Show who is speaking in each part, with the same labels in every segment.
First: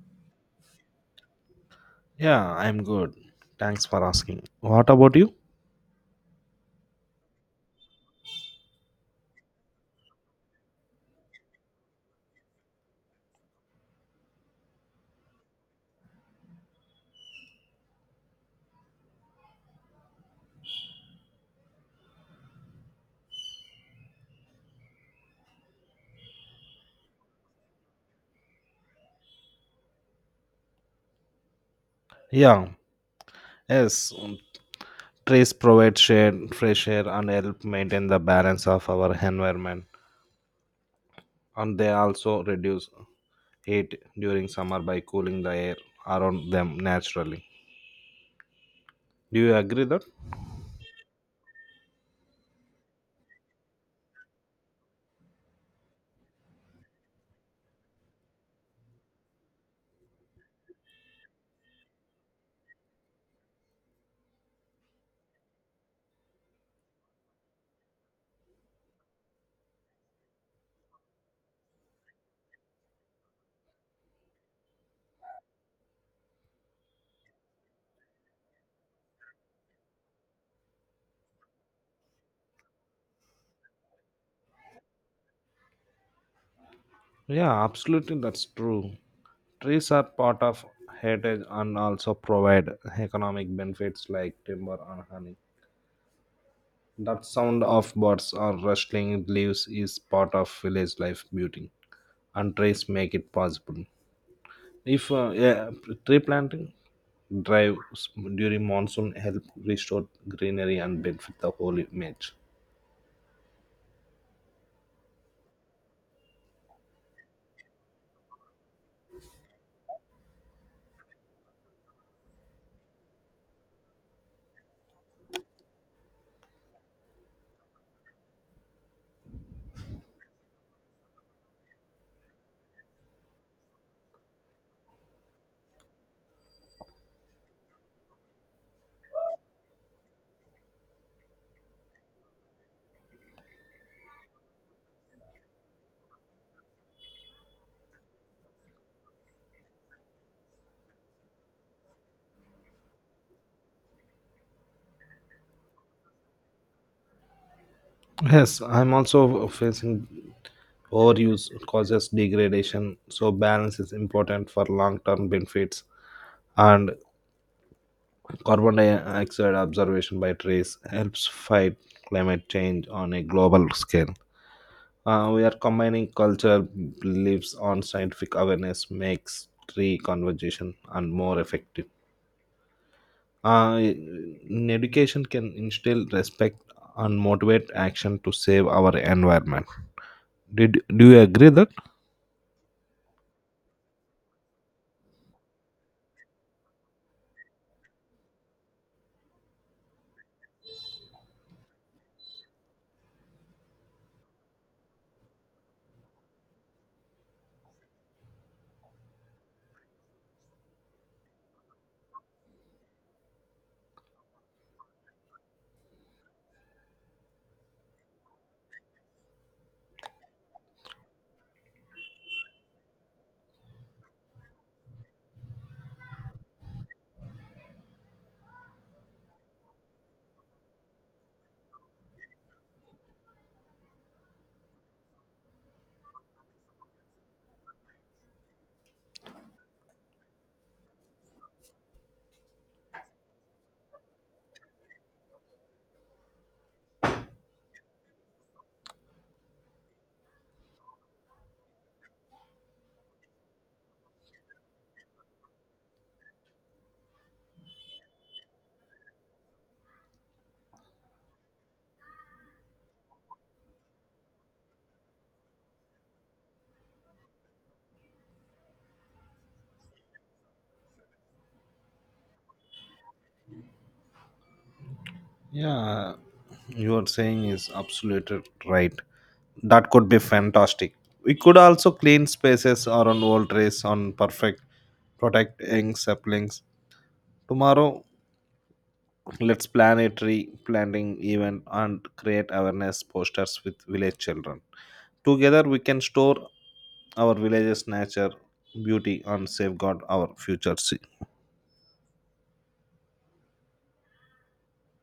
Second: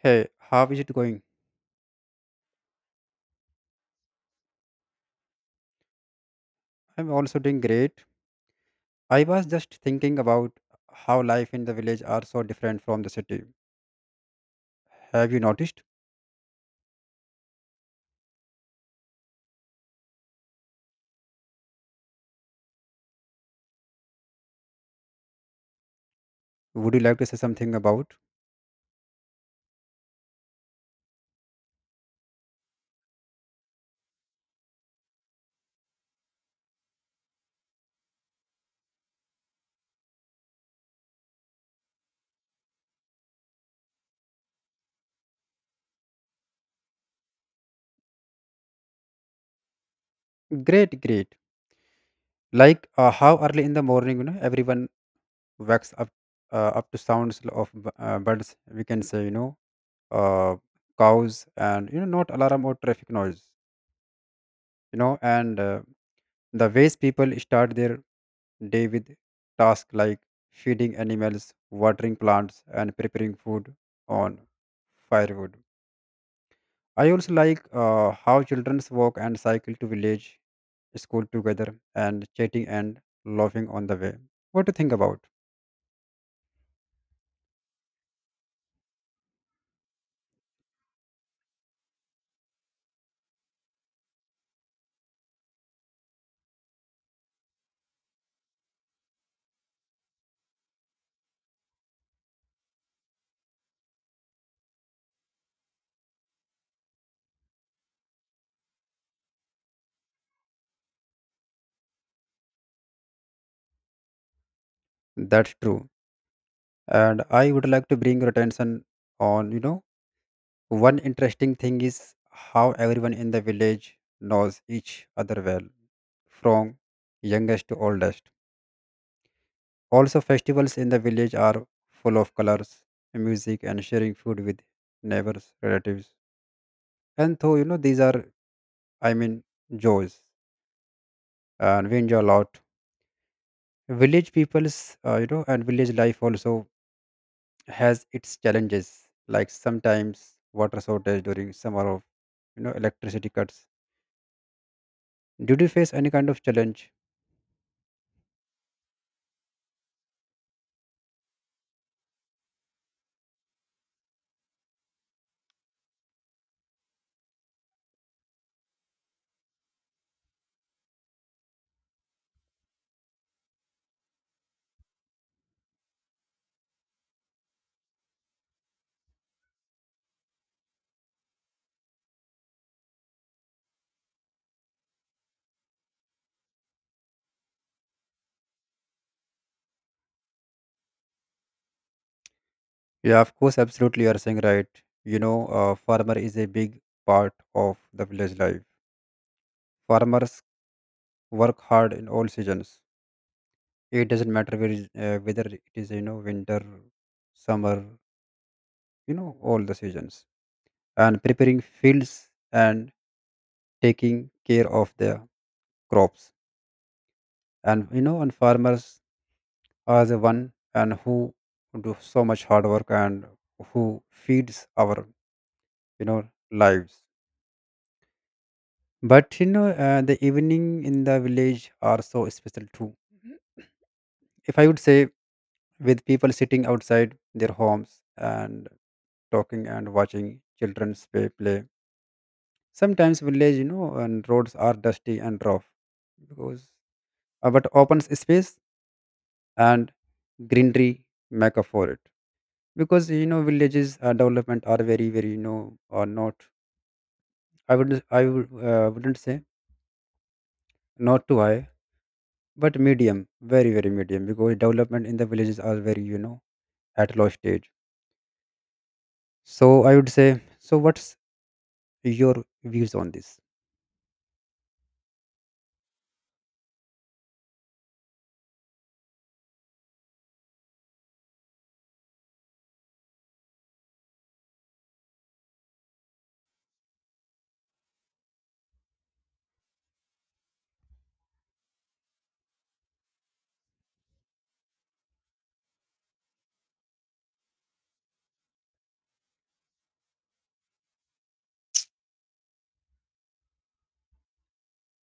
Speaker 1: Hey, how is it going?
Speaker 2: Yeah, I'm good. Thanks for asking. What about you?
Speaker 1: I'm also doing great. I was just thinking about how life in the village are so different from the city. Have you noticed? Would you like to say something about?
Speaker 2: Yeah, Yes. Trees provide shade, fresh air, and help maintain the balance of our environment. And they also reduce heat during summer by cooling the air around them naturally. Do you agree that?
Speaker 1: Great, great. Like how early in the morning, everyone wakes up up to sounds of birds. We can say, uh, cows and not alarm or traffic noise. You know, and The ways people start their day with tasks like feeding animals, watering plants, and preparing food on firewood. I also like how children walk and cycle to village school together and chatting and laughing on the way. What do you think about?
Speaker 2: Yeah, absolutely, that's true. Trees are part of heritage and also provide economic benefits like timber and honey. That sound of birds or rustling leaves is part of village life beauty, and trees make it possible. If yeah, Tree planting drives during monsoon help restore greenery and benefit the whole image.
Speaker 1: That's true. And I would like to bring your attention on, one interesting thing is how everyone in the village knows each other well, from youngest to oldest. Also, festivals in the village are full of colors, music, and sharing food with neighbors, relatives. And though, these are, I mean, joys, and we enjoy a lot. Village people's, you know, and Village life also has its challenges, like sometimes water shortage during summer of, electricity cuts. Did you face any kind of challenge?
Speaker 2: Yes, I'm also facing overuse causes degradation, so balance is important for long-term benefits. And carbon dioxide observation by trees helps fight climate change on a global scale. We are combining cultural beliefs on scientific awareness makes tree conversation and more effective. Uh, in education can instill respect and motivate action to save our environment. Did do you agree that?
Speaker 1: Yeah, of course, absolutely, you are saying right. Farmer is a big part of the village life. Farmers work hard in all seasons. It doesn't matter where is, whether it is winter, summer, all the seasons. And preparing fields and taking care of the crops. And and farmers are the one and who do so much hard work and who feeds our you know lives. But the evening in the village are so special too. If I would say, with people sitting outside their homes and talking and watching children play. Sometimes village, and roads are dusty and rough because but open space and greenery make up for it. Because villages development are very, very are not. I wouldn't say not too high, but medium, very, very medium. Because development in the villages are very, at low stage. So I would say. So what's your views on this?
Speaker 2: Yeah, you are saying is absolutely right. That could be fantastic. We could also clean spaces around old trees on perfect protect young saplings. Tomorrow, let's plan a tree planting event and create awareness posters with village children. Together, we can store our village's nature, beauty, and safeguard our future. Se-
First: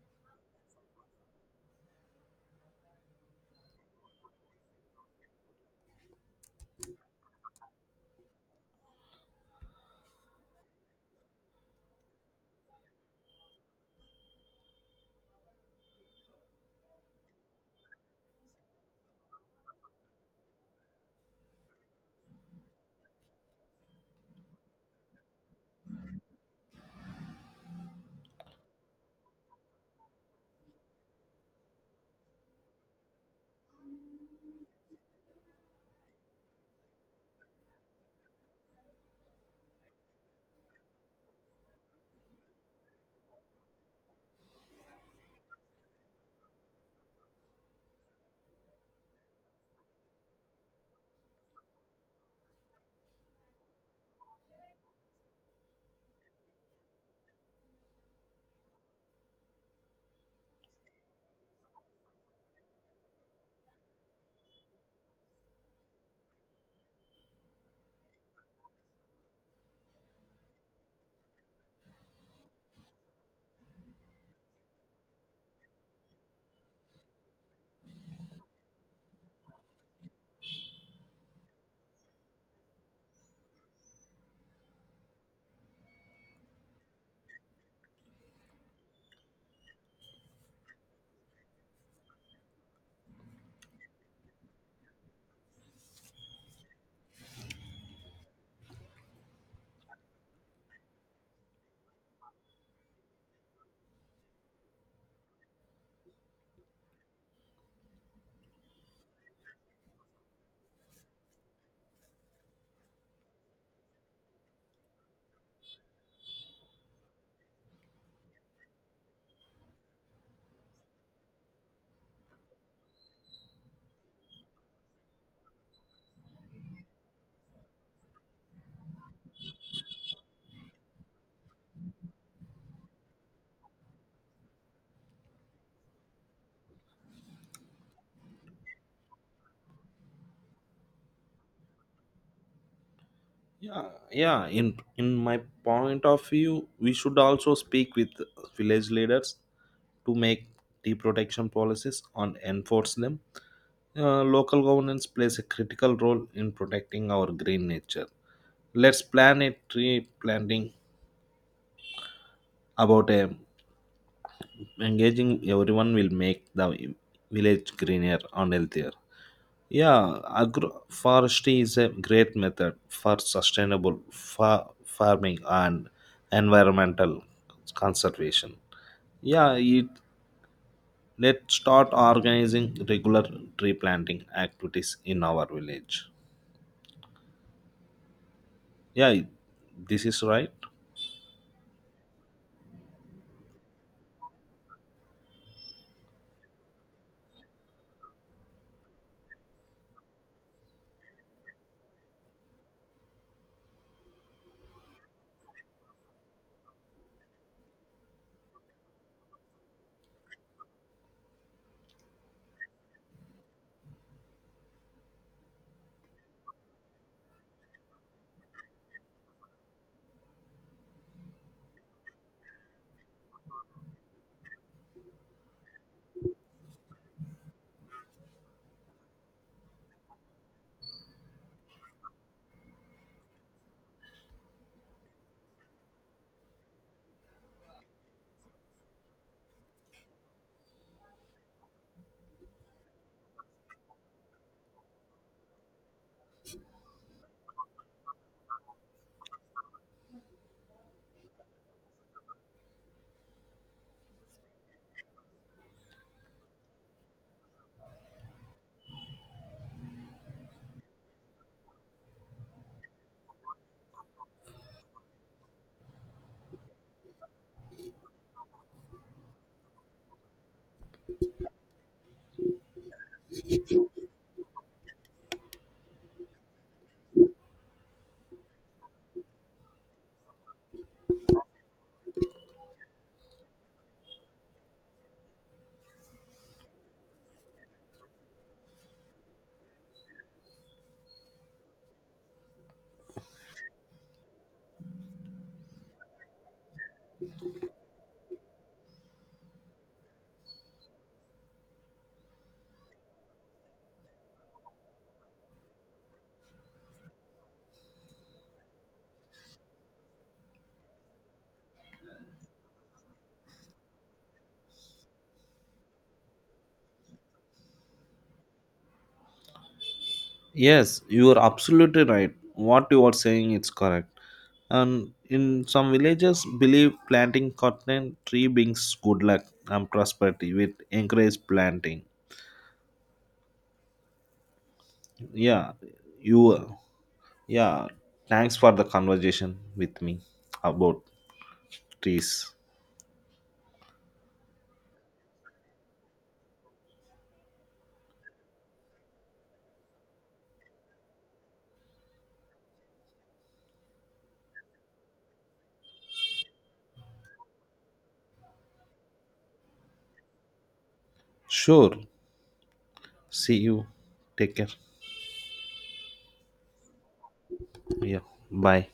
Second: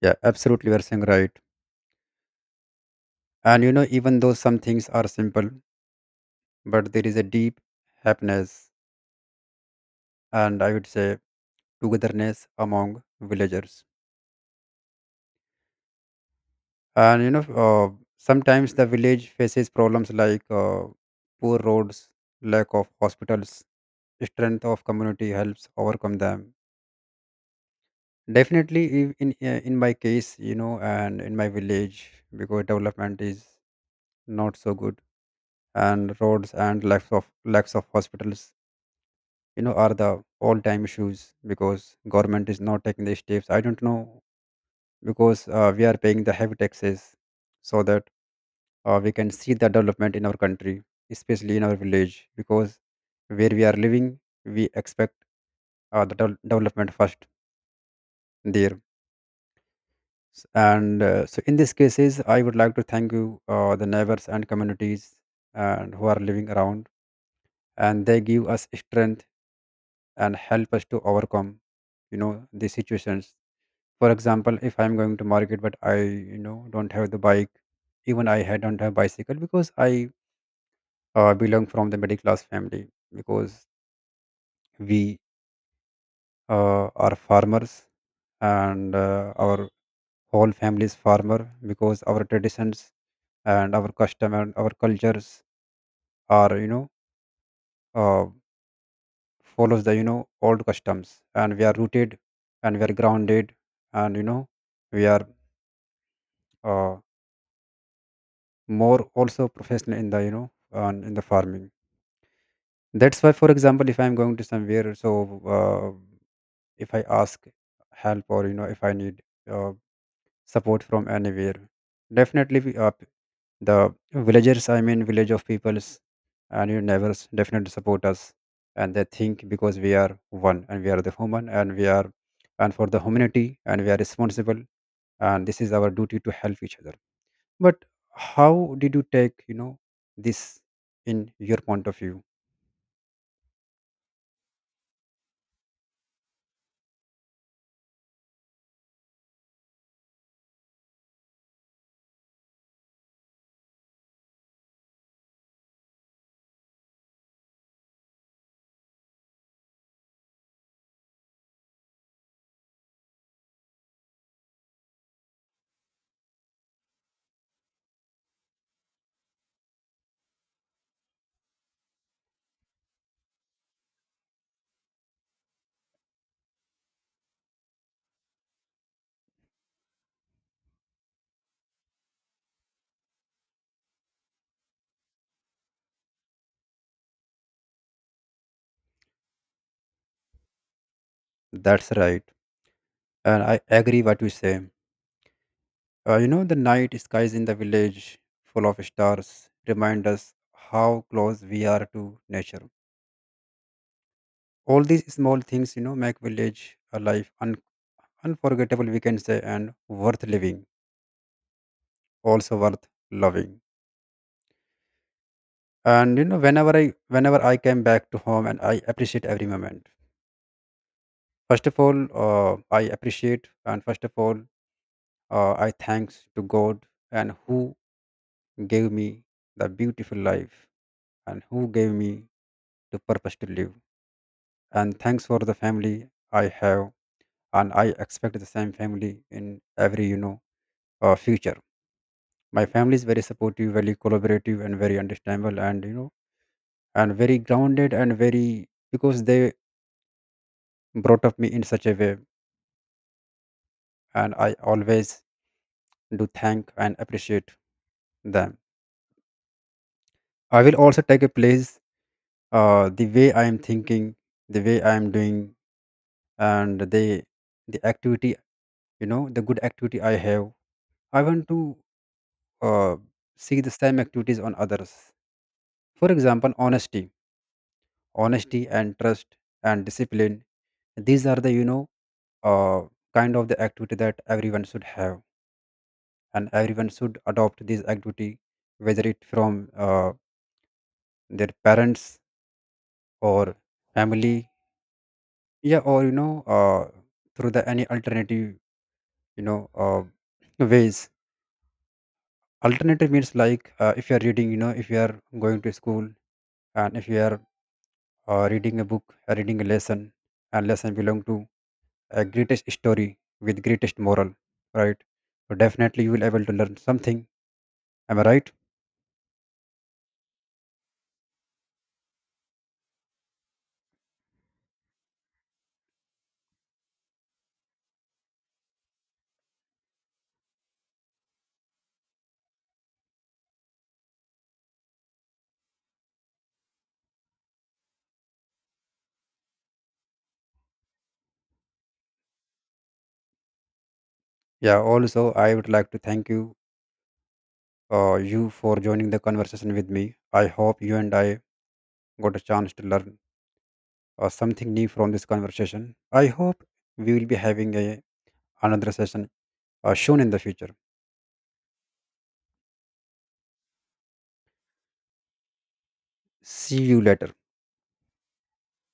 Speaker 1: Yeah, absolutely. You're saying right. And even though some things are simple, but there is a deep happiness and I would say togetherness among villagers. And sometimes the village faces problems like poor roads, lack of hospitals, strength of community helps overcome them. Definitely, in my case, and in my village, because development is not so good, and roads and lacks of hospitals are the all time issues because government is not taking the steps. I don't know because we are paying the heavy taxes so that we can see the development in our country, especially in our village, because where we are living we expect the development first there. S- and So in these cases I would like to thank you, the neighbors and communities and who are living around, and they give us strength and help us to overcome you know the situations. For example, if I'm going to market but I don't have the bike, even I had don't have bicycle because I belong from the middle class family, because we are farmers and our whole family is farmer, because our traditions and our custom and our cultures are uh, follows the old customs, and we are rooted and we are grounded and we are uh, more also professional in the on in the farming. That's why, for example, if I'm going to somewhere, so if I ask help or if I need uh, support from anywhere, definitely the villagers, I mean village of peoples and your neighbors definitely support us, and they think because we are one and we are the human and we are and for the humanity and we are responsible, and this is our duty to help each other. But how did you take, this in your point of view?
Speaker 2: Yeah, yeah. In in my point of view, we should also speak with village leaders to make tea protection policies and enforce them. Local governance plays a critical role in protecting our green nature. Let's plan a tree planting about a engaging everyone will make the village greener and healthier. Yeah, agroforestry is a great method for sustainable farming and environmental conservation. Yeah, it, let's start organizing regular tree planting activities in our village. Yeah, this is right.
Speaker 1: That's right. And I agree what you say. The night skies in the village full of stars remind us how close we are to nature. All these small things, make village a life unforgettable, we can say, and worth living, also worth loving. And whenever I came back to home, and I appreciate every moment. First of all, I appreciate, and first of all, I thanks to God and who gave me the beautiful life and who gave me the purpose to live. And thanks for the family I have, and I expect the same family in every future. My family is very supportive, very collaborative, and very understandable, and and very grounded and very because they brought up me in such a way, and I always do thank and appreciate them. I will also take a place, the way I am thinking, the way I am doing, and the activity, the good activity I have. I want to uh, see the same activities on others. For example, honesty, honesty and trust and discipline. These are the uh, kind of the activity that everyone should have, and everyone should adopt this activity, whether it from their parents or family, yeah, or through the any alternative you know uh, ways. Alternative means like if you are reading, if you are going to school, and if you are reading a book, reading a lesson, and lesson belong to a greatest story with greatest moral, right? So definitely you will able to learn something. Am I right?
Speaker 2: Yes, you are absolutely right. What you are saying is correct. And in some villages, believe planting cotton tree brings good luck and prosperity. With encourage planting. Yeah, you. Yeah, thanks for the conversation with me about trees.
Speaker 1: Yeah, also I would like to thank you, you for joining the conversation with me. I hope you and I got a chance to learn something new from this conversation. I hope we will be having a another session soon in the future.
Speaker 2: Sure. See you. Take care.
Speaker 1: See you later.
Speaker 2: Yeah. Bye.